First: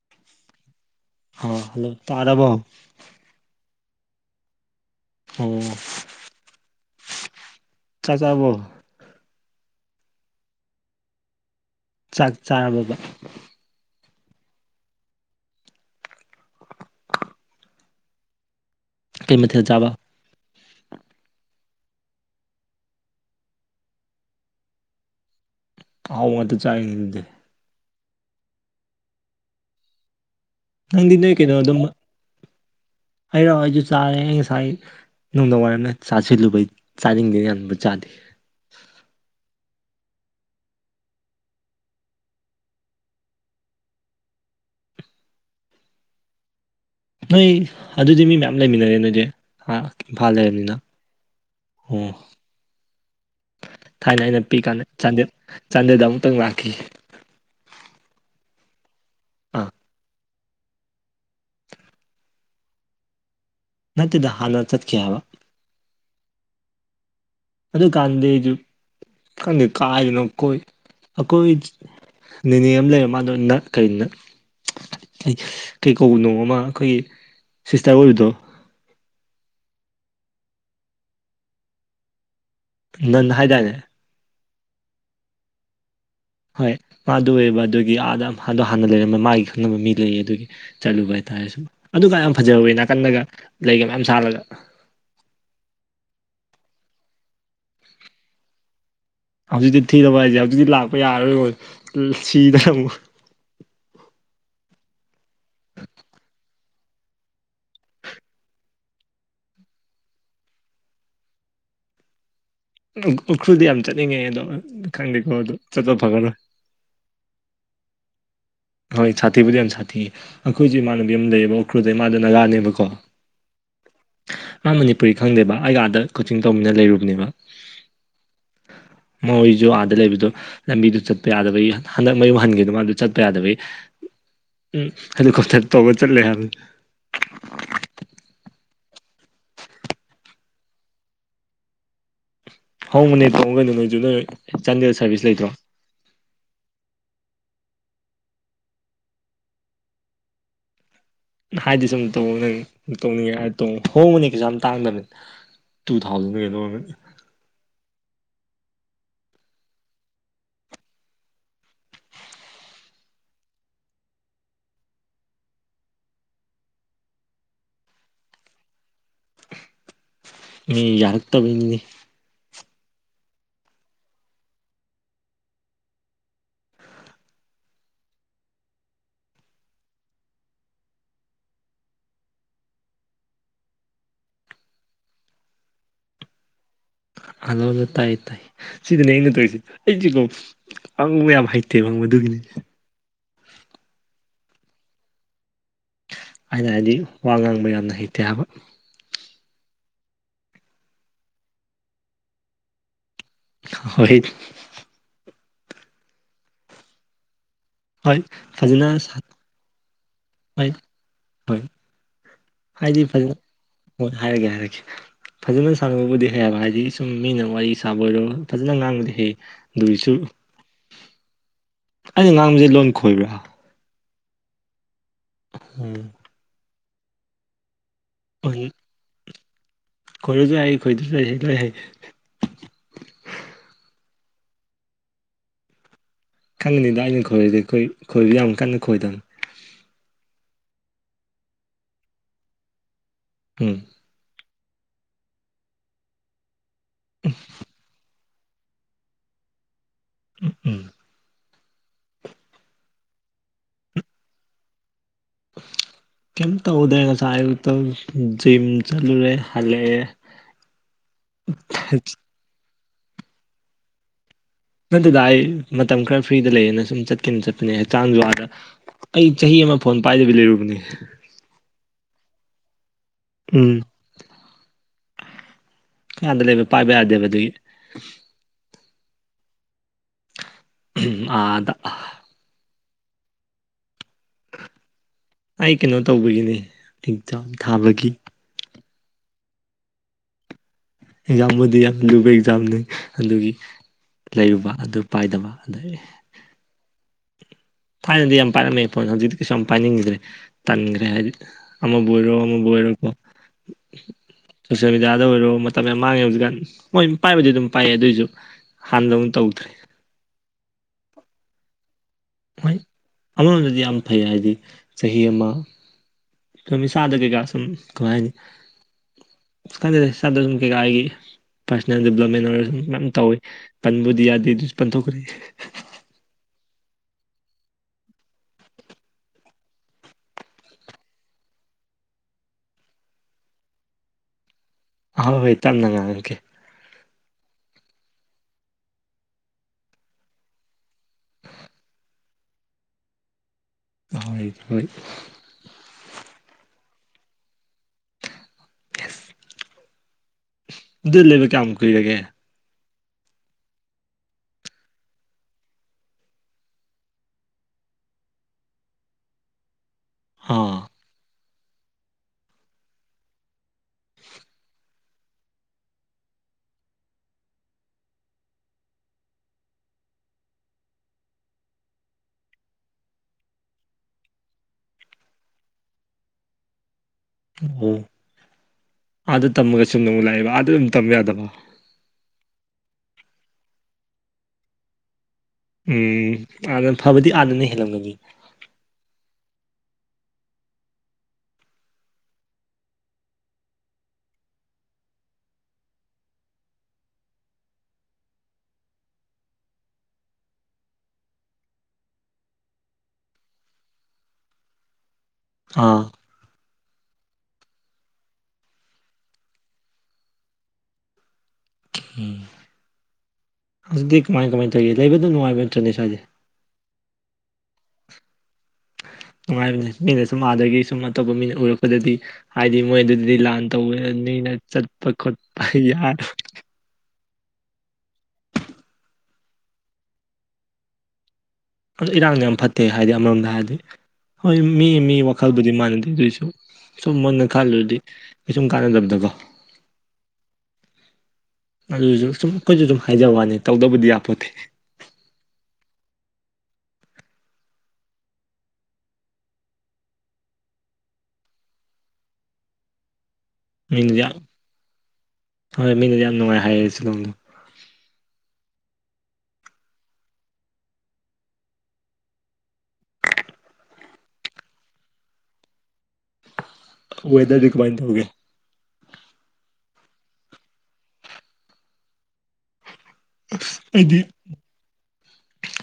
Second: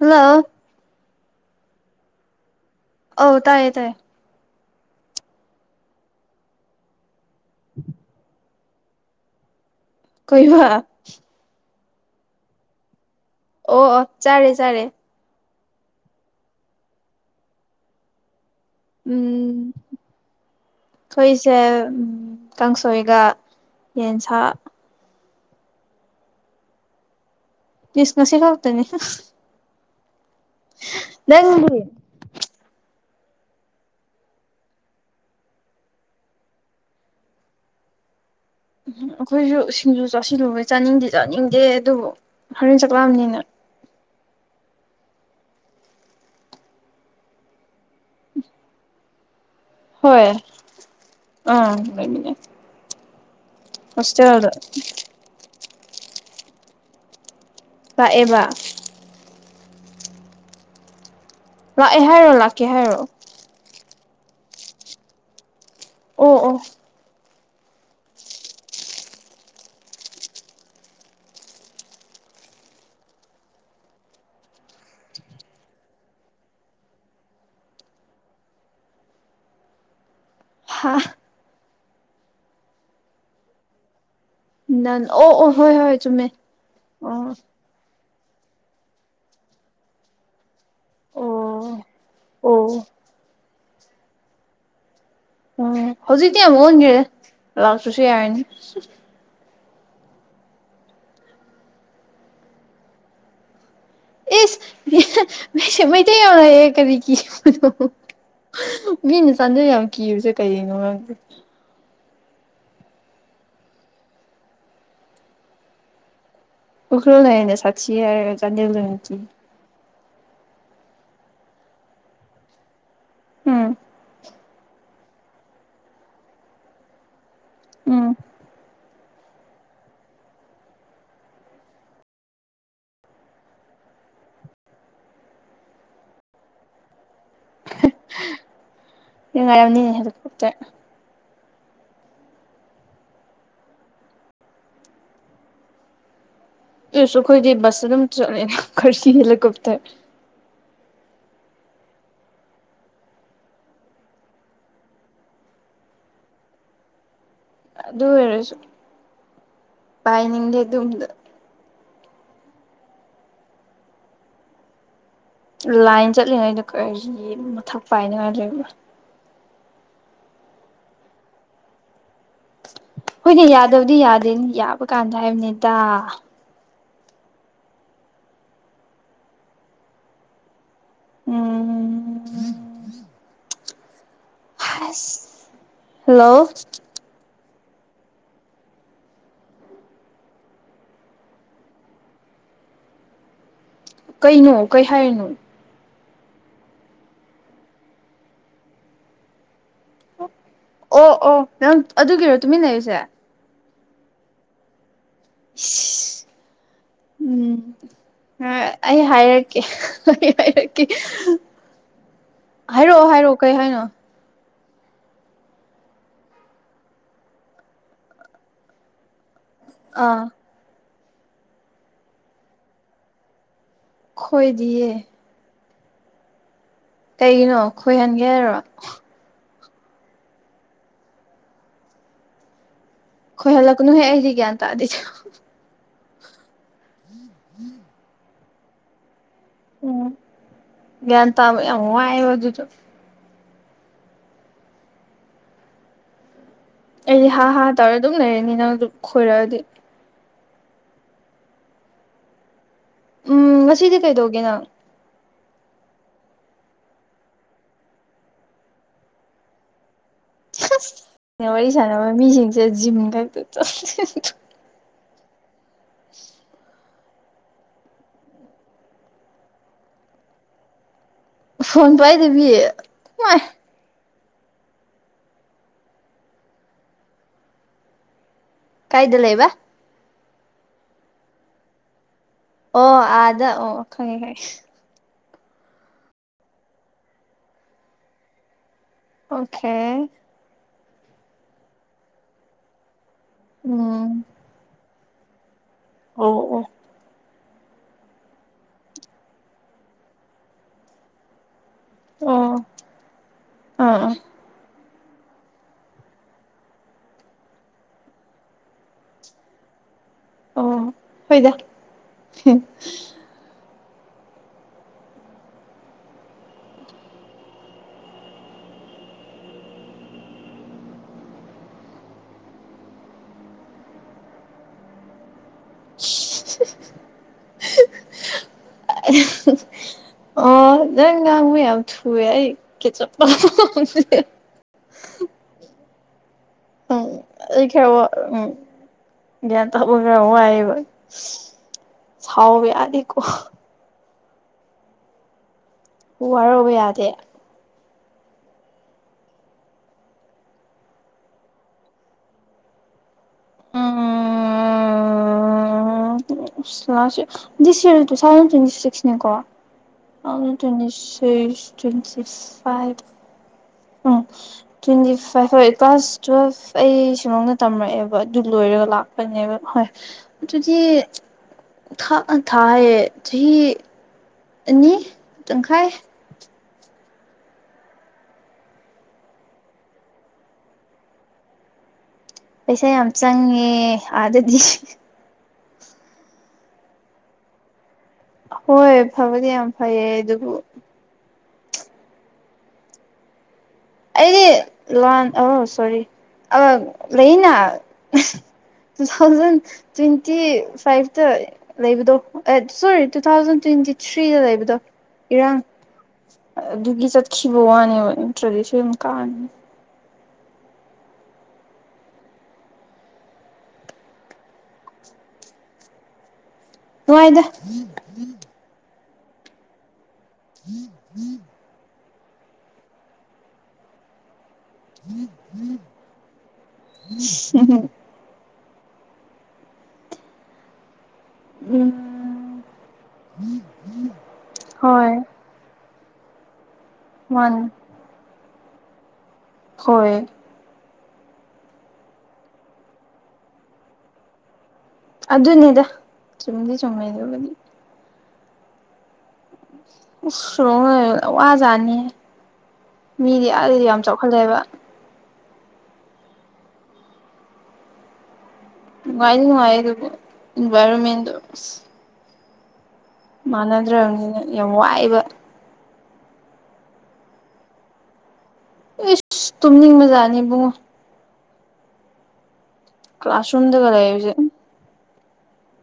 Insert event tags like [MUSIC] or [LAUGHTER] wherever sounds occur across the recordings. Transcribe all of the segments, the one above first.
Hello hello hello ꯇꯥꯔꯔꯕꫭ ꯑꯧ ꯇꯥꯏꯌꯦ ꯇꯥꯏꯌꯦ ꯑꯣ ꯆꯥꯛ ꯆꯔꯥꯕꫭ ꯀꯩꯏꯕ ꯆꯥꯛ ꯆꯥꯔꯕꫭꯕ ꯑꯣ ꯑꫭ ꯆꯔꯦ ꯆꯔꯦ ꯀꯩꯃꯊ‌ꯦꯜ ꯎꯝ ꯆꯥꯕ ꯑꯩꯈꯣꯏꯁꯦ ꯀꯥꯡꯁꯣꯏꯒ ꯌꯦꯟꯁꯥ ꯑꯥꯍꯥꯎꯕ ꯉꯛꯇꯥ ꯆꯥꯏꯅꯤ ꯑꯗꯨꯗꯤ ꯏꯤꯁ ꯉꯁꯤ ꯈꯛꯇꯅꯤ ꯅꯪꯗꯤ ꯅꯣꯏ ꯀꯩꯅꯣ ꯑꯗꯨꯝꯃ ꯑꯩꯔꫭ ꯑꯩꯖꯨ ꯆꯥꯔꯦ ꯉꯁꯥꯏ ꯅꯨꯡꯗꯥꯡ ꯋꯥꯏꯔꯝꯗ ꯆꯥꯁꯤꯜꯂꯨꯕꯩ ꯆꯥꯅꯤꯡꯗꯦꯅ ꯌꯥꯝꯕꯨ ꯆꯥꯗꯦ ꯎꯝ ꯑꯩꯈꯣꯏꯁꯨ ꯁꯤꯡꯖꯨ ꯆꯥꯁꯤꯜꯂꯨꯕꯩ ꯆꯥꯅꯤꯡꯗꯤ ꯆꯥꯅꯤꯡꯗꯦ ꯑꯗꯨꯕꯨ ꯍꯣꯔꯦꯟ ꯆꯥꯛꯂꯥꯝꯅꯤꯅ [INAUDIBLE] ꯅꯣꯏ ꯑꯗꯨꯗꯤ ꯃꯤ ꯃꯌꯥꯝ ꯂꯩꯃꯤꯟꯅꯔꯦ ꯅꯣꯏꯗꯤ ꯍꯥ ꯍꯣꯏ ꯏꯝꯐꯥꯜ ꯂꯩꯔꯕꯅꯤꯅ ꯑꯥ ꯑꯣ ꯂꯩꯃꯤꯟꯅꯩ ꯊꯥꯏꯅ ꯑꯩꯅ ꯍꯣꯁꯇꯦꯜꯗ ꯄꯤꯛꯏꯤꯀꯥꯟꯗ ꯆꯥꯟꯗꯦꯜꯗ ꯑꯃꯨꯛꯇꯪ ꯂꯥꯛꯈꯤ ꯂꯥꯛꯑꯦꯕ ꯑꯥ ꯂꯥꯛꯑꯦ ꯍꯥꯏꯔꯣ ꯂꯥꯛꯀꯦ ꯍꯥꯏꯔꫭ ꯅꯠꯇ‌ꯦꯗ ꯍꯥꯟꯅ ꯆꯠꯈꯤ ꯍꯥꯏꯕ ꯑꫭ ꯑꫭ ꯑꯗꯨ ꯀꯥꯟꯗꯗꯤ ꯑꯩꯖꯨ ꯈꯪꯗ‌ꯦ ꯀꯥꯏꯗꯅꫭ ꯀꯣꯏ ꯑꯀꯣꯏ ꯅꯦꯅꯦ ꯑꯃ ꯂꯩꯔꯝ ꯃꯥꯗꯣ ꯅ ꯀꯔꯤ ꯅ ꯀꯩ ꯀꯩ ꯀꯧꯕꯅꯣ ꯑꯃꯥ ꯑꯩꯈꯣꯏꯒꯤ ꯁꯤꯁꯇꯔ ꯑꯣꯏꯕꯗꯣ ꯍꯥ ꯅ‌ꯦꯟ ꯍꯥꯏꯗꯥꯏꯅꯦ ꯅ‌ꯦꯟ ꯑꯣ ꯑꯣ ꯍꯣꯏ ꯍꯣꯏ ꯆꯨꯝꯃꯦ ꯍꯣꯏ ꯃꯥꯗꫭ ꯑꯣ ꯑꯣꯏꯕ ꯑꯗꯨꯒꯤ ꯑꯥꯗ ꯑꯗꯣ ꯍꯥꯟꯅ ꯂꯩꯔꯝꯕ ꯃꯥꯒꯤ ꯈꯪꯅꯕ ꯃꯤ ꯂꯩꯌꯦ ꯑꯗꯨꯒꯤ ꯆꯠꯂꯨꯕ ꯑꯣ ꯍꯥꯏꯇꯥꯔꯦ ꯁꯨꯝ ꯑꯗꯨ ꯀꯥꯟ ꯌꯥꯝ ꯑꯣ ꯐꯖꯍꯧꯋꯤ ꯅꯥꯀꯟꯗꯒ ꯂꯩꯒ ꯃꯌꯥꯝ ꯁꯥꯠꯂꯒ ꯎꯝ ꯍꯧꯖꯤꯛꯇꯤ ꯌꯥꯝ ꯑꫭꯟꯒꯔ‌ꯦꯗꯥ ꯂꯥꯛꯇꯔꯥꯁꯨ ꯌꯥꯔꯅꯤ ꯍꯧꯖꯤꯛꯇꯤ ꯊꯤꯅꯕ ꯍꯥꯏꯁꯦ ꯍꯧꯖꯤꯛꯇꯤ ꯂꯥꯛꯄ ꯌꯥꯔꯔꯣꯏꯔꯣꯏ ꯁꯤꯗꯅ ꯑꯃꯨꯛ ꯑꯦꯅ ꯀꯔꯤ ꯃꯤꯅ ꯆꯥꯟꯗ ꯌꯥꯝ ꯀꯤꯔꯨꯁꯦ ꯀꯩꯅꯣ ꯃꯔꯪꯗꯦ ꯎꯈ꯭ꯔꯨꯜꯗꯤ ꯌꯥꯝ ꯆꯠꯅꯤꯡꯉꯦ ꯑꯗꯣ ꯈꯪꯗꯦꯀꯣ ꯑꯗꯨ ꯆꯠꯄ ꯐꯒꯔꯣꯏ ꯑꯣꯈꯔꯣ ꯂꯩꯥꯏꯅꯦ ꯁꯥꯁꯤ ꯍꯣꯏ ꯁꯥꯊꯤꯕꯨꯗꯤ ꯌꯥꯝ ꯁꯥꯊꯤ ꯑꯩꯈꯣꯏꯁꯨꯦ ꯏꯃꯥꯟꯅꯕꯤ ꯑꯃ ꯂꯩꯌꯦꯕ ꯎꯈ꯭ꯔꯨꯗ ꯏꯃꯥꯗ ꯅꯥꯒꯥꯅꯦꯕꯀꯣ ꯎꯝ ꯃꯥ ꯃꯅꯤꯄꯨꯔꯤ ꯈꯪꯗꯦꯕ ꯑꯩ ꯑꯥꯗ ꯀꯣꯆꯤꯡ ꯇꯧꯅꯤꯅ ꯂꯩꯔꯨꯕꯅꯦꯕ ꯎꯝ ꯃꯣꯏꯁꯨ ꯑꯥꯗ ꯂꯩꯕꯗꯣ ꯂꯝꯕꯤꯗꯨ ꯆꯠꯄ ꯌꯥꯗꯕꯩ ꯍꯟꯗꯛ ꯃꯌꯨꯝ ꯍꯟꯒꯦꯗ ꯃꯥꯗ ꯆꯠꯄ ꯌꯥꯗꯕꯩ ꯎꯝ ꯑꯗꯨ ꯈ ꯇꯧꯕ ꯆꯠꯂꯦ ꯍꯥꯏꯕ ꯏ ꯉꯅꯤꯇꯦ ꯍꯣꯡꯕꯅꯦ ꯐꯣꯡ ꯀꯩꯅꯣ ꯅꯣꯏꯁꯨ ꯅꯣꯏ ꯆꯥꯟꯗꯦꯜ ꯁꯥꯔꯚꯤꯁ ꯂꯩꯇ꯭ꯔꯣ ꯁꯨꯈꯣꯏꯗꯤ ꯁꯅꯝ ꯆꯦ ꯀꯁꯤꯂ ꯀꯇꯦ ꯍꯥꯏꯗꯤ ꯁꯨꯝ ꯇꯧ ꯇꯧꯅꯤꯡꯉꯦ ꯇꯣꯡ ꯍꯣꯡꯕꯅꯤ ꯀꯩꯁꯨ ꯌꯥꯝ ꯇꯥꯡꯗꯕꯅ ꯇꯨ ꯊꯥꯎꯖꯟ ꯀ ꯑꯗꯨ ꯑꯣꯏꯔꯁꯨ ꯄꯥꯏꯅꯤꯡꯗꯦ ꯑꯗꯨꯝꯗ ꯂꯥꯏꯟ ꯆꯠꯂꯤꯉꯩꯗ ꯀꯔꯤ ꯃꯊꯛ ꯄꯥꯏꯅꯤꯉꯥꯏ ꯂꯩꯕꯥ ꯃꯤ ꯌꯥꯔꯛ ꯇꯕꯗꯤ ꯍꯣꯏꯅꯦ ꯌꯥꯗꯕꯗꯤ ꯌꯥꯗꯦ ꯌꯥꯕ ꯀꯥꯟꯗ ꯍꯥꯏꯕꯅꯦꯗ ꯎꯝ ꯍꯜꯂꯣ ꯑꯜꯂꯣꯣ ꯇꯥꯏꯌꯦ ꯇꯥꯏꯌꯦ ꯁꯤꯗꯅꯦ ꯑꯩꯅ ꯇꯧꯔꯤꯁꯤ ꯑꯩꯁꯤꯀꯣ ꯑꯪꯕ ꯌꯥꯝ ꯍꯩꯇꯦ ꯃꯪꯕꯗꯨꯒꯤꯅꯤ [UNINTELLIGIBLE] ꯀꯩꯅꯣ ꯀꯩ ꯍꯥꯏꯔꯤꯅꯣ ꯑꯩꯅ ꯍꯥꯏꯗꯤ ꯋꯥ ꯉꯥꯡꯕ ꯌꯥꯝꯅ ꯍꯩꯇꯦ ꯍꯥꯏꯕ ꯑꯣ ꯑꯣ ꯅꯪ ꯑꯗꯨꯒꯤꯔꯣ ꯇꯨꯃꯤꯟꯅꯔꯤꯁꯦ ꯍꯣꯏ ꯍꯣꯏ ꯎꯝ ꯑ ꯐꯖꯅ ꯑꯩ ꯍꯥꯏꯔꯛꯀꯦ ꯑꯩ ꯍꯣꯏ ꯍꯥꯏꯔꯛꯀꯦ ꯍꯣꯏ ꯍꯥꯏꯗꯤ ꯍꯥꯏꯔꯛꯑꯣ ꯐꯖꯅ ꯍꯥꯏꯔꯛꯑꯣ ꯀꯩ ꯍꯥꯏꯅꯣ ꯍꯣꯏ ꯍꯥꯏꯔꯒꯦ ꯍꯥꯏꯔꯒꯦ ꯐꯖꯅ ꯁꯥꯟꯅꯕꯕꯨꯗꯤ ꯍꯩꯕ ꯍꯥꯏꯗꯤ ꯁꯨꯝ ꯃꯤꯅ ꯋꯥꯔꯤ ꯁꯥꯕ ꯑꯣꯏꯔꯣ ꯐꯖꯅ ꯉꯥꯡꯕꯗꯤ ꯍꯩ ꯑꯗꯨꯏꯁꯨ ꯑꯥ ꯑꯩꯅ ꯉꯥꯡꯕꯁꯦ ꯂꯣꯟ ꯈꯣꯏꯕ꯭ꯔꯥ ꯈꯣꯏꯗꯤꯌꯦ ꯎꯝ ꯀꯩꯒꯤꯅꯣ ꯈꯣꯏꯍꯟꯒꯦ ꯍꯣꯏ ꯍꯥꯏꯔꯕ ꯈꯣꯏꯔꯁꯨ ꯍꯥꯏ ꯈꯣꯏꯗꯁꯨ ꯂꯣꯏ ꯍꯥꯏ ꯌꯥ ꯇꯗꯤ ꯈꯪꯉꯅꯤꯗ ꯑꯩꯅ ꯈꯣꯏꯔꯗꯤ ꯑꯩꯣꯏ ꯈꯣꯏꯕ ꯌꯥꯝ ꯀꯟꯅ ꯈꯣꯏꯗꯕꯅꯤ ꯎꯝ ꯌꯥꯟ ꯇꯨ ꯍꯥꯏꯕꯗꯨꯗ ꯎꯝ ꯑꯩꯗꯤ ꯍꯥ ꯍꯥ ꯇꯧꯔ ꯑꯗꯨꯝ ꯂꯩꯔꯅꯤ ꯅꯪ ꯑꯗꯨꯝ ꯈꯣꯏꯔꯛꯑꯗꯤ ꯎꯝ ꯎꯝ ꯎꯝ ꯉꯁꯤꯗꯤ ꯀꯩꯗꯧꯒꯦ ꯅꯪ ꯀꯩꯝ ꯇꯧꯗ꯭ꯔꯦ ꯉꯁꯥꯏ ꯑꯌꯨꯛꯇ ꯖꯤꯝ ꯆꯠꯂꯨꯔꯦ ꯍꯜꯂꯛꯑꯦ ꯋꯥꯔꯤ ꯁꯥꯟꯅꯕ ꯃꯤꯁꯤꯡꯁꯦ ꯖꯤꯝ ꯈꯛꯇ ꯆ ꯗꯨꯗ ꯑꯩ ꯃꯇꯝ ꯈꯔ ꯐ꯭ꯔꯤꯗ ꯂꯩꯌꯦꯅ ꯁꯨꯝ ꯆꯠ ꯆꯀꯤ ꯆꯠꯄꯅꯦ ꯍꯛꯆꯥꯡ ꯖꯋꯥꯗ ꯑꯩ ꯆꯍꯤ ꯑꯃ ꯐꯣꯟ ꯄꯥꯏꯗꯕꯤ ꯂꯩꯔꯨꯕꯅꯦ ꯐꯣꯟ ꯄꯥꯏꯗꯕꯤ ꯃꯥꯏ ꯎꯝ ꯑꯗ ꯂꯩꯕ ꯄꯥꯏꯕ ꯌꯥꯗꯦꯕ ꯑꯗꯨꯒꯤ ꯀꯥꯏꯗ ꯂꯩ ꯏꯕ ꯑꯗ ꯑꯣ ꯑꯥꯗ ꯑꯣ ꯈꯪꯉꯦ ꯈꯪꯉꯦ ꯑꯩ ꯀꯩꯅꯣ ꯇꯧꯕꯒꯤꯅꯦ ꯂꯖꯥꯎ ꯊꯥꯕꯒꯤ ꯑꯣꯀꯦ ꯑꯦꯛꯖꯥꯝꯕꯨꯗꯤ ꯌꯥꯝ ꯂꯨꯕ ꯑꯦꯛꯖꯥꯝꯅꯤ ꯑꯗꯨꯒꯤ ꯎꯝ ꯂꯩꯔꯨꯕ ꯑꯗꯨ ꯄꯥꯏꯗꯕ ꯑꯗꯩ ꯑꯣ ꯑꯣ ꯊꯥꯏꯅꯗꯤ ꯌꯥꯝ ꯄꯥꯏꯔꯝꯃꯦ ꯐꯣꯟ ꯍꯧꯖꯤꯛꯇꯤ ꯀꯩꯁꯨ ꯌꯥꯝ ꯄꯥꯏꯅꯤꯡꯈꯤꯗ꯭ꯔꯦ ꯇꯟꯈ꯭ꯔꯦ ꯍꯥꯏꯗꯤ ꯑꯃ ꯣꯏꯔ ꯑꯣ ꯑꯥ ꯑꯃ ꯣꯏꯔ ꯀ ꯑꯥ ꯁꯣꯁꯦꯜ ꯃꯦꯗꯤꯌꯥꯗ ꯑꯣꯏꯔꯣ ꯃꯇꯝ ꯌꯥꯝ ꯃꯥꯡꯉꯦ ꯍꯧꯖꯤꯛꯀꯥꯟ ꯍꯣꯏ ꯄꯥꯏꯕꯗꯤ ꯑꯗꯨꯝ ꯄꯥꯏꯌꯦ ꯑꯗꯨꯑꯣꯏꯁꯨ ꯍꯥꯟꯅꯅ ꯇꯧꯗ꯭ꯔꯦ ꯑꯣ ꯍꯣꯏꯗ ꯣꯏ ꯑꯃꯔꯣꯝꯗꯗꯤ ꯌꯥꯝ ꯐꯩ ꯍꯥꯏꯗꯤ ꯆꯍꯤ ꯑꯃ ꯀꯃꯤ ꯁꯥꯗꯒꯦꯀ ꯁꯨꯝ ꯀꯃꯥꯏꯅꯤ ꯀꯗꯗꯦ ꯁꯥꯒꯒꯤ ꯄꯥꯔꯁꯣꯅꯦꯜ ꯗꯦꯕꯂꯞꯃꯦꯟ ꯑꯣꯏꯔꯁꯨ ꯃꯌꯥꯝ ꯇꯧꯋꯤ ꯄꯟꯕꯨꯗꯤ ꯌꯥꯗꯦ ꯑꯗꯨꯁꯨ ꯄꯟꯊꯣꯛꯈ꯭ꯔꯦ [INAUDIBLE] ꯑ ꯑꯣ ꯌꯥꯝ ꯉꯥꯎ ꯌꯥꯝ ꯊꯦ ꯆꯄꯜ ꯑꯣꯏ ꯍꯣꯏ ꯇꯥꯟꯅꯉꯥꯡꯒꯦ ꯎꯝ ꯑꯩ ꯈꯦꯣ ꯎꯝ ꯌꯥ ꯇꯒꯔ ꯋꯥ ꯊꯥꯎ ꯌꯥꯅꯤ ꯀ ꯑꯍꯣꯏꯗꯣꯏ ꯎ ꯋꯥꯔꯕ ꯌꯥꯗꯦ ꯑꯗꯨ ꯂꯩꯕ ꯀꯌꯥꯝ ꯀꯨꯏꯔꯒꯦ ꯎꯝ ꯑ this year two thousand twenty ꯁꯤꯛꯁꯅꯦꯀꯣ ꯑꯥ ꯇ꯭ꯋꯦꯟꯇꯦꯁ ꯇ꯭ꯋꯦꯟꯇꯤ ꯁꯤ ꯐꯥꯏꯚ ꯎꯝ ꯇ꯭ꯋꯦꯟꯇꯤ ꯐꯥꯏꯚ ꯍꯣꯏ ꯀ꯭ꯂꯥꯁ ꯇꯨꯋꯦꯜ ꯑꯩ ꯁꯨꯂꯅ ꯇꯝꯃꯛꯛꯑꯦꯕ ꯑꯗꯨꯣꯏ ꯔ ꯂꯥꯛꯄꯅꯦꯕ ꯍꯣꯏ ꯑꯗꯨꯗꯤ ꯊꯥ ꯊꯥ ꯍ ꯆꯍꯤꯍꯤ ꯏ ꯅꯈꯥꯏ ꯑꯣ ꯑꯥꯗ ꯇꯝꯃꯒ ꯁꯨꯝ ꯅ ꯑꯃꯨꯛ ꯂꯥꯛꯑꯦꯕ ꯑꯥꯗ ꯑꯗꯨꯝ ꯇꯝ ꯌꯥꯗꯕ ꯄꯩꯁꯥ ꯌꯥꯝ ꯆꯪꯉꯦ ꯑꯥꯗꯗꯤ ꯎꯝ ꯑꯥꯗꯅ ꯐꯕꯗꯤ ꯍꯥꯟꯅꯅ ꯍꯦꯜꯂꯝꯒꯅꯤ ꯍꯣꯏ ꯐꯕꯗꯤ ꯌꯥꯝ ꯐꯩꯌꯦ ꯑꯗꯨꯕꯨ ꯑꯩꯗꯤ ꯂꯥꯟ ꯑ ꯁꯣꯔꯤ ꯂꯩꯅ ꯇꯨ ꯊꯥꯎꯖꯟ ꯇ꯭ꯋꯦꯟꯇꯤ ꯐꯥꯏꯚꯇ ꯂꯩꯕꯗꯣ ꯁꯣꯔꯤ ꯇꯨ ꯊꯥꯎꯖꯟ ꯇ꯭ꯋ ꯁ꯭ꯔꯤꯗꯗꯕꯗ ꯑꯥ ꯑꯗꯨꯒꯤ ꯆꯠꯈꯤꯕ ꯋꯥꯅꯦꯕ ꯅꯇ꯭ꯔꯗꯤꯁꯨ ꯌꯥꯝ ꯀꯥꯅꯤ ꯍꯧꯖꯤꯤ ꯀꯃꯥꯏ ꯀꯃꯥꯏꯅ ꯇꯧꯔꯤ ꯂꯩꯕꯗꯣ ꯅꯨꯡꯉꯥꯏꯕ ꯅꯠꯇ꯭ꯔꯅꯤ ꯏꯁꯋꯥꯏꯦ ꯇꯨꯡꯥꯏꯗ ꯅꯨꯡꯉꯥꯏꯕꯅꯦ ꯃꯤꯅ ꯁꯨꯝ ꯑꯥꯗꯒꯤ ꯁꯨꯝ ꯑꯇꯣꯞꯄ ꯃꯤꯅ ꯎꯔꯛꯄꯗꯗꯤ ꯍꯥꯏꯗꯤ ꯃꯣꯏꯗꯨꯗꯗꯤ ꯂꯥꯟ ꯇꯧꯋꯦ ꯅꯅ ꯆꯠꯄ ꯈꯣꯠꯄ ꯌꯥꯔꯣꯏ ꯍꯝꯝ ꯑ ꯏꯔꯥꯡꯅ ꯌꯥꯝ ꯎꯝ ꯐꯠꯇꯦ ꯍꯥꯏꯗꯤ ꯑꯃꯔꯣꯝꯗ ꯍꯥꯏꯔꯗꯤ ꯍꯣꯏ ꯃꯤ ꯃꯤ ꯍꯣꯏ ꯋꯥꯈꯜꯕꯨꯗꯤ ꯃꯥꯟꯅꯗꯦ ꯑꯗꯨꯏꯁꯨ ꯁꯨꯝ ꯃꯨꯟꯅ ꯃꯥꯅꯦ ꯈꯜꯂꯗꯤ ꯀꯩꯁꯨꯝ ꯀꯥꯟꯅꯗꯕꯗꯀꯣ ꯍꯣꯏ ꯑꯗꯨꯁꯨ ꯁꯨꯝ ꯑꯩꯈꯣꯏꯁꯨ ꯁꯨꯝ ꯍꯥꯏꯖꯕ ꯋꯥꯅꯤ ꯇꯧꯗꯕꯨꯗꯤ ꯌꯥꯄꯣꯠꯇꯦ꯫ ꯑꯗꯨꯅꯤꯗ ꯆꯨꯝꯗꯤ ꯆꯨꯝꯏ ꯗꯨꯕꯨꯗꯤ꯫ ꯨꯑꯁ ꯔꫭꯡꯍꯦ ꯋꯥꯖꯅꯤ꯫ ꯃꯤꯗꯤ ꯑꯥꯗꯗꯤ ꯌꯥꯝ ꯆꯥꯎꯈꯠꯂꯦꯕ꯫ ꯍꯣꯏ ꯃꯤꯅꯗꯤ ꯌꯥꯝ ꯅꯨꯡꯉꯥꯏ ꯍꯥꯏꯔꯛꯦ ꯁꯤꯂꯣꯡꯗꯣ꯫ ꯅꯨꯡꯉꯥꯏꯗꯤ ꯅꯨꯡꯉꯥꯏ ꯑꯗꯨꯕꯨ ꯏꯟꯚꯥꯏꯔꫭꯃꯦꯟꯗꫭ꯫ ꯃꯥꯟꯅꯗ꯭ꯔꯕꯅꯤꯅ ꯌꯥꯝ ꯋꯥꯑꯦꯕ꯫ ꯋꯦꯗꯔꯗꯤ ꯀꯃꯥꯏ ꯗꯧꯒꯦ꯫ ꯏꯁ ꯇꯨꯝꯅꯤꯡꯕꯖꯥꯠꯅꯤ ꯏꯕꯨꯡꯉꯣ꯫ ꯀ꯭ꯂꯥꯁꯔꯨꯝꯗꯒ ꯑꯩꯗꯤ ꯂꯩꯕꯁꯦ꯫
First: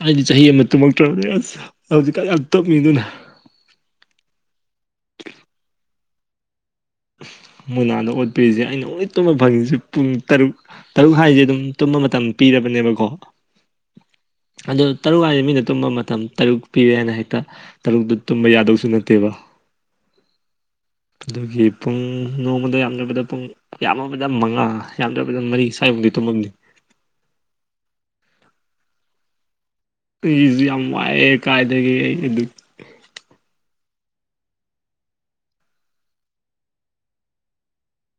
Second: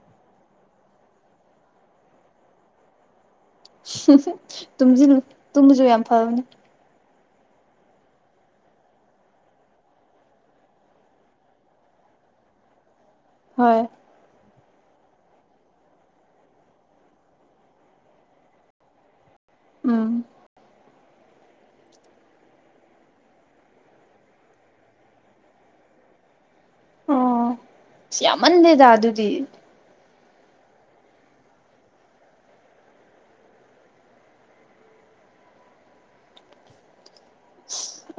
ꯑꯩꯗꯤ ꯆꯍꯤ ꯑꯃ ꯇꯨꯝꯃꯛꯇ꯭ꯔꯕꯅꯤ ꯑꯁ ꯍꯧꯖꯤꯛꯀꯥꯟ ꯌꯥꯝ ꯇꯞꯃꯤ ꯑꯗꯨꯅ꯫ ꯇꯨꯝꯁꯤꯜꯂꯨ ꯇꯨꯝꯕꯁꯨ ꯌꯥꯝ ꯐꯕꯅꯤ꯫ [UNINTELLIGIBLE] ꯃꯨꯅꯥꯗ ꯑꯣꯠꯄꯤꯔꯤꯁꯦ ꯑꯩꯅ ꯑꯣꯡꯂꯤ ꯇꯨꯝꯕ ꯐꯪꯏꯁꯦ ꯄꯨꯡ ꯇꯔꯨꯛ ꯇꯔꯨꯛ ꯍꯥꯏꯁꯦ ꯑꯗꯨꯝ ꯇꯨꯝꯕ ꯃꯇꯝ ꯄꯤꯔ ꯕꯅꯦꯕꯀꫭ ꯍꯣꯏ꯫ ꯑꯗꯨ ꯇꯔꯨꯛ ꯍꯥꯏꯗꯤ ꯃꯤꯅ ꯇꯨꯝꯕ ꯃꯇꯝ ꯇꯔꯨꯛ ꯄꯤꯔꯦ ꯍꯥꯏꯅ ꯍꯦꯛꯇ ꯇꯔꯨꯛꯇ ꯇꯨꯝꯕ ꯌꯥꯗꯧꯁꯨ ꯅꯠꯇꯦꯕ꯫ ꯎꯝ꯫ ꯑꯗꯨꯒꯤ ꯄꯨꯡ ꯅꯣꯡꯃꯗ ꯌꯥꯝꯗ꯭ꯔꯕꯗ ꯄꯨꯡ ꯌꯥꯝꯑꯕꯗ ꯃꯉꯥ ꯌꯥꯝꯗ꯭ꯔꯕꯗ ꯃꯔꯤ ꯁꯥꯏ ꯇꯨꯝꯗꯤ ꯇꯨꯝꯑꯝꯅꯤ꯫ ꯑꯣ ꯁ ꯌꯥꯃꯟꯗꯦꯗ ꯑꯗꯨꯗꯤ꯫ ꯑꯩꯁꯨ ꯌꯥꯝ ꯋꯥꯏꯑꯦ ꯀꯥꯏꯗꯒ ꯑꯩ ꯑꯗꯨ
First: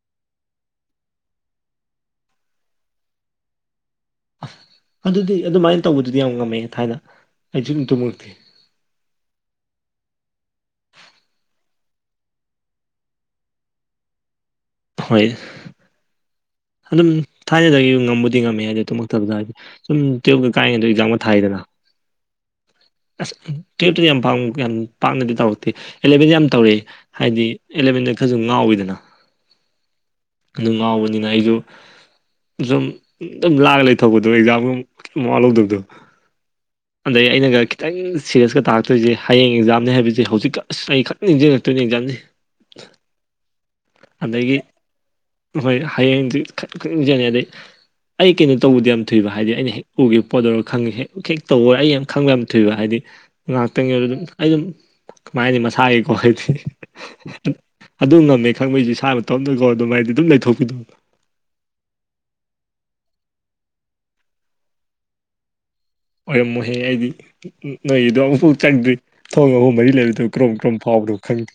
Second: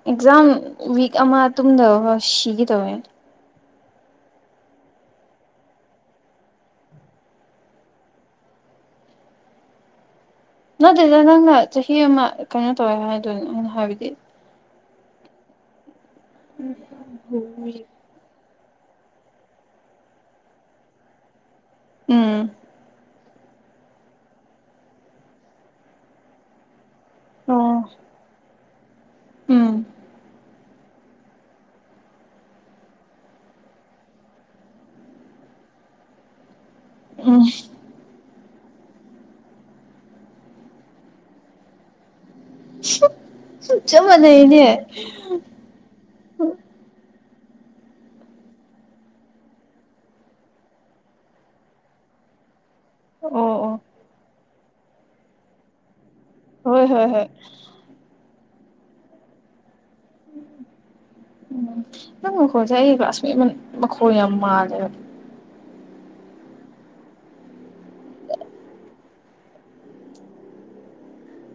ꯑꯦꯛꯖꯥꯝ ꯋꯤꯛ ꯑꯃ ꯇꯨꯝꯗꯕ ꯁꯤꯒꯦ ꯇꯧꯋꯦ꯫ ꯑꯁ ꯑꯗꯨꯗꯤ ꯑꯗꯨꯃꯥꯏꯅ ꯇꯧꯕꯗꯨꯗꯤ ꯌꯥꯝ ꯉꯝꯃꯦ ꯊꯥꯏꯅ ꯑꯩꯁꯨꯨꯝ ꯇꯨꯝꯃꯨꯔꯛꯇꯦ꯫ [UNINTELLIGIBLE] ꯅꯠꯇꯦꯗ ꯅꯪꯅ ꯆꯍꯤ ꯑꯃ ꯀꯩꯅꯣ ꯇꯧꯋꯦ ꯍꯥꯏꯗꫭ ꯑꯩꯅ ꯍꯥꯏꯕꯗꯤ ꯍꯣꯏ ꯑꯗꯨꯝ ꯊꯥꯏꯅꯗꯒꯤ ꯉꯝꯕꯨꯗꯤ ꯉꯝꯃꯦ꯫ ꯑꯗꯨ ꯇꯨꯝꯃꯛꯇꯕꯗ ꯍꯥꯏꯗꯤ ꯁꯨꯝ ꯇꯨꯌꯦꯞ ꯀꯥꯏꯉꯩꯗ ꯑꯦꯛꯖꯥꯝꯒ ꯊꯥꯏꯗꯅ꯫ ꯎꯝ꯫ ꯑꯁ ꯇꯨꯑꯦꯞꯇꯗꯤ ꯌꯥꯝ ꯄꯥꯡ ꯌꯥꯝ ꯄꯥꯛꯅꯗꯤ ꯇꯧꯔꯛꯇꯦ ꯑꯦꯂꯚꯦꯟꯗ ꯌꯥꯝ ꯇꯧꯔꯛꯦ꯫ ꯍꯥꯏꯗꯤ ꯑꯣ ꯑꯦꯂꯚꯦꯟꯗ ꯈꯔꯁꯨ ꯉꯥꯎꯋꯤꯗꯅ꯫ ꯎꯝ꯫ ꯑꯗꯨ ꯉꯥꯎꯕꯅꯤꯅ ꯑꯩꯁꯨ ꯁꯨꯝ ꯑꯗꯨꯝ ꯂꯥꯛꯑꯒ ꯂꯩꯊꯄꯗꯣ ꯑꯦꯛꯖꯥꯝꯒꯨꯝ ꯀꯩꯝ ꯃꯋꯥ ꯂꯧꯗꯕꯗꯣ꯫ ꯑꯗꯒꯤ ꯎꯝ ꯑꯩꯅꯒ ꯈꯤꯇꯪ ꯁꯤꯔꯤꯌꯁꯀ ꯇꯥꯔꯛꯇꯣꯏꯁꯦ ꯍꯌꯦꯡ ꯑꯦꯛꯖꯥꯝꯅꯤ ꯍꯥꯏꯕꯁꯦ ꯍꯧꯖꯤꯛꯀ ꯑꯁ ꯑꯩ ꯈꯛ ꯅꯤꯡꯁꯪꯉꯛꯇꯣꯏꯅꯤ ꯑꯦꯛꯖꯥꯝꯁꯤ꯫ ꯆꯞ ꯃꯥꯅꯩꯅꯦ꯫ ꯍꯣꯏ ꯍꯌꯦꯡꯗꯤ [UNINTELLIGIBLE] ꯖꯥꯅꯤ ꯑꯗꯩ ꯑꯩ ꯀꯩꯅꯣ ꯇꯧꯕꯗꯤ ꯌꯥꯝ ꯊꯨꯏꯕ ꯍꯥꯏꯗꯤ ꯑꯩꯅ ꯍꯦꯛ ꯎꯈꯤꯕ ꯄꯣꯠ ꯑꯣꯏꯔꯒ ꯈꯪꯉꯦ ꯍꯦꯛ ꯍꯦꯛ ꯇꯧꯔꯣꯏ ꯑꯩ ꯌꯥꯝ ꯈꯪꯕ ꯌꯥꯝ ꯊꯨꯏ꯫ ꯊꯨꯏꯕ ꯍꯥꯏꯗꯤ ꯑꯣ ꯑꯣ ꯉꯥꯛꯇꯪꯒꯤ ꯑꯣꯏ ꯑꯗꯨꯝ ꯑꯩ ꯑꯗꯨꯝ ꯀꯃꯥꯏꯅ ꯍꯥꯏꯗꯤ ꯃꯁꯥꯒꯤ ꯑꫭ ꯍꯥꯏꯗꯤ ꯍꯣꯏ ꯍꯣꯏ ꯍꯣꯏ ꯑꯗꯨꯝ ꯉꯝꯃꯦ ꯈꯪꯕꯩꯁꯦ ꯁꯥ ꯃꯇꫭꯗꯀꯣ ꯑꯗꯨꯃꯥꯏ ꯎꯝ ꯅꯪ ꯅꯈꫭꯟꯖꯦ ꯑꯩ ꯀ꯭ꯂꯥꯁꯃꯦꯠ ꯃꯟ ꯃꯈꯣꯜ ꯌꯥꯝ ꯃꯥꯜꯂꯦꯕ꯫ ꯑꯣꯏꯔꯝꯃꯨꯍꯦ ꯑꯩꯗꯤ ꯅꯣꯏꯗꯣ ꯑꯃꯨꯛꯐꯥꯎ ꯆꯪꯗ꯭ꯔꯤ ꯊꯣꯡ ꯑꯍꯨꯝ ꯃꯔꯤ ꯂꯩꯕꯗꯣ ꯀ꯭ꯔꯣꯝ-ꯀ꯭ꯔꯣꯝ ꯐꯥꯎ ꯗꫭ ꯈꯪꯗꯦ꯫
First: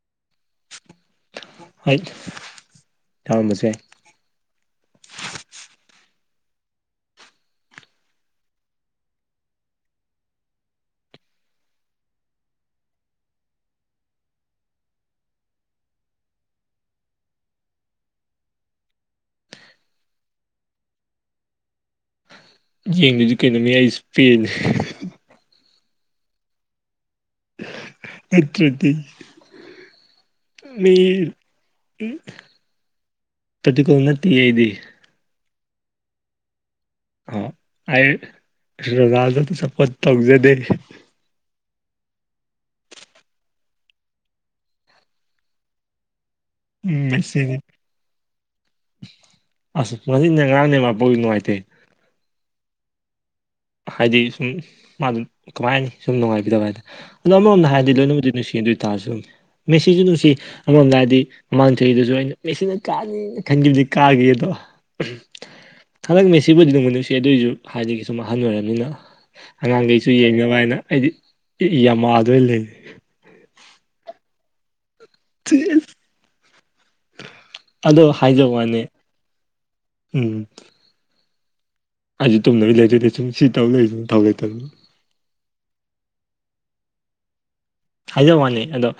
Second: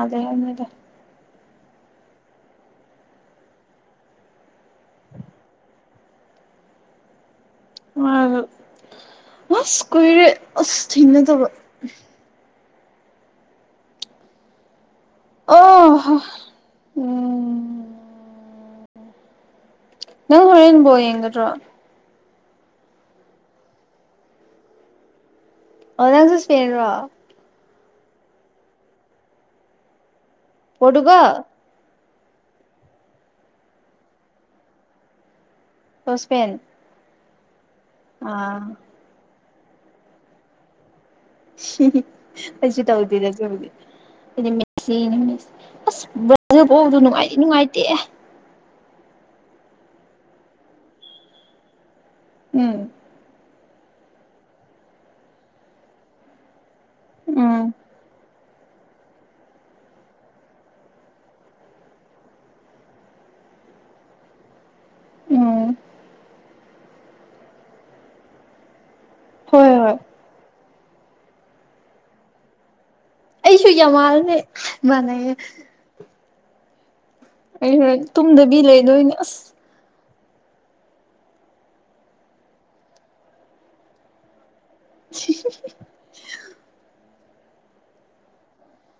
ꯑꯗꯦ ꯍꯥꯏꯕꯅꯤꯗ꯫ ꯍꯥꯏ ꯆꯥꯎꯔꯝꯑꯁꯨ ꯌꯥꯏ꯫ ꯑ ꯍꯁ ꯀꯨꯏꯔꯦ ꯑꯁ ꯊꯦꯡꯅꯗꯕ꯫ ꯑꫭꯍ ꯎꯝ ꯅꯪ ꯍꯣꯔꯦꯟ ꯕꯣꯜ ꯌꯦꯡꯒꯗ꯭ꯔꯣ꯫ ꯌꯦꯡꯗꯗꯤ ꯀꯩꯅꯣ ꯃꯌꯥꯏꯁꯤ ꯄꯦꯜꯂꯤꯦ ꯑꯥꯡ ꯆꯁꯄꯤꯦꯟ꯭ꯔ ꯅꯠꯇꯗꯤ ꯃꯤ ꯄꯣꯔꯇꯨꯒꯜ ꯄꯗꯨꯀꯣꯟꯅꯇꯤ ꯑꯩꯗꯤ ꯑꯣꯣꯁꯄꯦꯟ ꯑ ꯑ ꯔꯗ ꯇꯁ ꯄꯊꯖꯗꯦ ꯑꯩꯁꯨ ꯇꯧꯗꯦꯗꯁꯨꯧꯗꯦ ꯑꯁ ꯑꯗꯨ ꯄꯣꯛꯎꯗ ꯎꯝ ꯅꯨꯡꯉꯥꯏꯗꯤ ꯃꯦꯁꯤꯅꯤ ꯅꯨꯡꯉꯥꯏꯇꯦꯦ ꯑꯁ ꯃꯅꯦ ꯉꯔꯥꯡꯅꯦ ꯃꯥꯄꯥꯎ ꯅꯨꯡꯉꯥꯏꯇꯦ ꯎꯝ ꯍꯥꯏꯗꯤ ꯁꯨꯝ ꯃꯥꯗꯨ ꯀꯃꯥꯏꯅꯤ ꯁꯨꯝ ꯅꯨꯡꯉꯥꯏꯕꯤꯗꯕ ꯍꯥꯏꯗꯅ ꯑꯗꯣ ꯎꯝ ꯑꯃꯔꯣꯝꯗ ꯍꯥꯏꯔꯗꯤ ꯂꯣꯏꯅꯕꯨꯗꯤ ꯅꯨꯡꯁꯤ ꯑꯗꯨ ꯑꯣꯏꯇꯥꯔꯁꯨ ꯑꯗꯨꯝ ꯃꯦꯁꯤꯁꯨ ꯅꯨꯡꯁꯤ ꯑꯃꯔꯣꯝꯗ ꯍꯥꯏꯗꯤ ꯃꯃꯥꯡ ꯆꯍꯤꯗꯁꯨ ꯑꯩꯅ ꯃꯦꯁꯤꯅ ꯀꯥ ꯈ ꯍꯪꯗꯤ ꯀꯑꯒꯦꯗꯣ ꯎꯝ ꯍꯟꯗꯛꯅꯦ ꯁꯤꯕꯨꯗꯤ ꯅꯅꯨꯡꯃ ꯅꯨꯡꯁꯤ ꯑꯗꯨꯏꯁꯨ ꯍꯥꯏꯗꯤ ꯁꯨꯝ ꯑꯍꯜ ꯑꯣꯏꯔꯕꯔꯕꯅꯤꯅ ꯍꯣꯏ ꯍꯣꯏ ꯑꯉꯥꯡꯈꯩꯁꯨ ꯌꯦꯡꯅꯕ ꯍꯥꯏꯅ ꯑꯩꯗꯤ ꯌꯥꯝꯃꯛꯗꯣꯏꯅ ꯂꯩ ꯑꯩꯁꯨ ꯀ꯭ꯌꯥ ꯃꯥꯜꯅꯦ ꯃꯥꯅꯩꯌꯦ ꯑꯩ ꯑꯗꯣ ꯍꯥꯏꯖꯕ ꯇꯨꯝꯗꯕꯤ ꯋꯥꯅꯦ ꯂꯩꯗꯣꯏꯅꯦ ꯑꯁ ꯎꯝ ꯑꯩꯁꯨ ꯇꯨꯝꯗꯅꯕ ꯂꯩꯗꯣꯏ ꯂꯩꯁ ꯁꯤ ꯇꯧ ꯂꯩꯁꯅ ꯊꯧ ꯂꯩꯇꯕꯅꯤ [UNINTELLIGIBLE] ꯍꯥꯏꯖ ꯋꯥꯅꯤ ꯑꯗꯣ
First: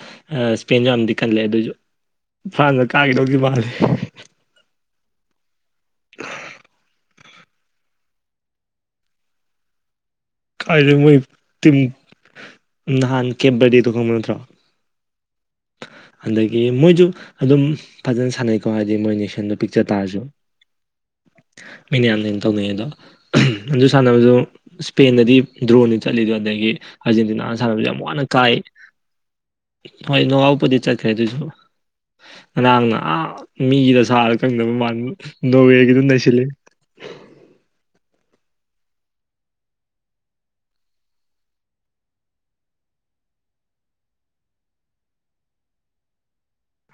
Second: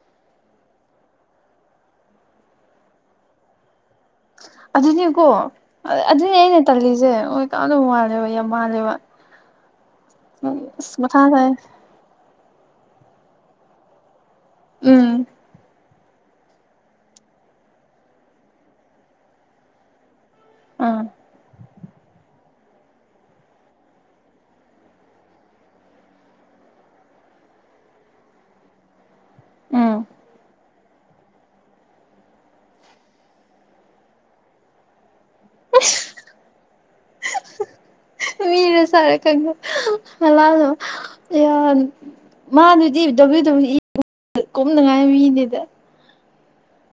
ꯏꯁꯄꯦꯟꯁꯨ ꯌꯥꯝꯗꯤ ꯀꯜꯂꯦ ꯑꯗꯨꯑꯣꯏꯁꯨ ꯐꯥꯟꯅ ꯀꯥꯈꯤꯗꯧꯗꯤ ꯃꯥꯜꯂꯦ ꯑꯗꯨꯅꯤꯀꯣ ꯑꯗꯨꯅꯤ ꯑꯩꯅ ꯇꯜꯂꯤꯁꯦ ꯍꯣꯏ ꯇꯗ ꯃꯥꯜꯂꯦꯕ ꯌꯥꯝ ꯃꯥꯜꯂꯦꯕ ꯀꯗ ꯑꯁ ꯃꯣꯏ ꯃꯊꯥ ꯁꯥꯏ ꯇꯝ ꯅꯍꯥꯟ ꯀꯦ ꯗꯤꯗ ꯈꯪꯗ꯭ꯔꯣ ꯎꯝ ꯑꯗꯒꯤ ꯃꯣꯏꯁꯨ ꯑꯗꯨꯝ ꯐꯖꯅ ꯁꯥꯟꯅꯩꯀꯣ ꯍꯥꯏꯗꯤ ꯃꯣꯏ ꯅꯦꯛꯁꯟꯗꯣ ꯄꯤꯛꯆ ꯇꯥꯔꯁꯨ ꯑꯥ ꯃꯤꯅꯦ ꯌꯥꯝꯟꯗꯩꯅ ꯇꯧꯅꯤꯡꯉ ꯑꯗꯣ ꯑꯗꯨꯪ ꯁꯥꯟꯅꯕꯗꯣ ꯏꯁꯄꯦꯟꯗꯗꯤ ꯗ꯭ꯔꯣꯟꯅꯤ ꯆꯠꯂꯤꯗꯣ ꯑꯗꯒꯤ ꯑꯥꯔꯖꯦꯟꯇꯤꯅꯥꯅ ꯁꯥꯟꯅꯕꯁꯨ ꯌꯥꯝ ꯋꯥꯅ ꯀꯥꯏ ꯎꯝ ꯍꯣꯏ ꯅ ꯑꯎ ꯄꯗꯤ ꯆꯈ꯭ꯔꯦꯗꯨꯖ ꯅꯅꯥꯥꯡꯅ ꯑꯥ ꯃꯤꯗ ꯁꯥꯔ ꯀꯪꯗꯕꯥꯟꯕ ꯅꯣꯋꯦꯜꯒꯤꯗꯨꯝ ꯅꯩꯁꯤꯂꯦ [UNINTELLIGIBLE] ꯔꯁꯔꯀ ꯍ ꯃꯥꯗꯨꯗꯤ ꯗꯕ꯭ꯂꯤꯎ ꯗꯕ꯭ꯂꯤꯎ ꯏ ꯀꯨꯝꯅꯉꯥꯏ ꯃꯤꯅꯦꯗ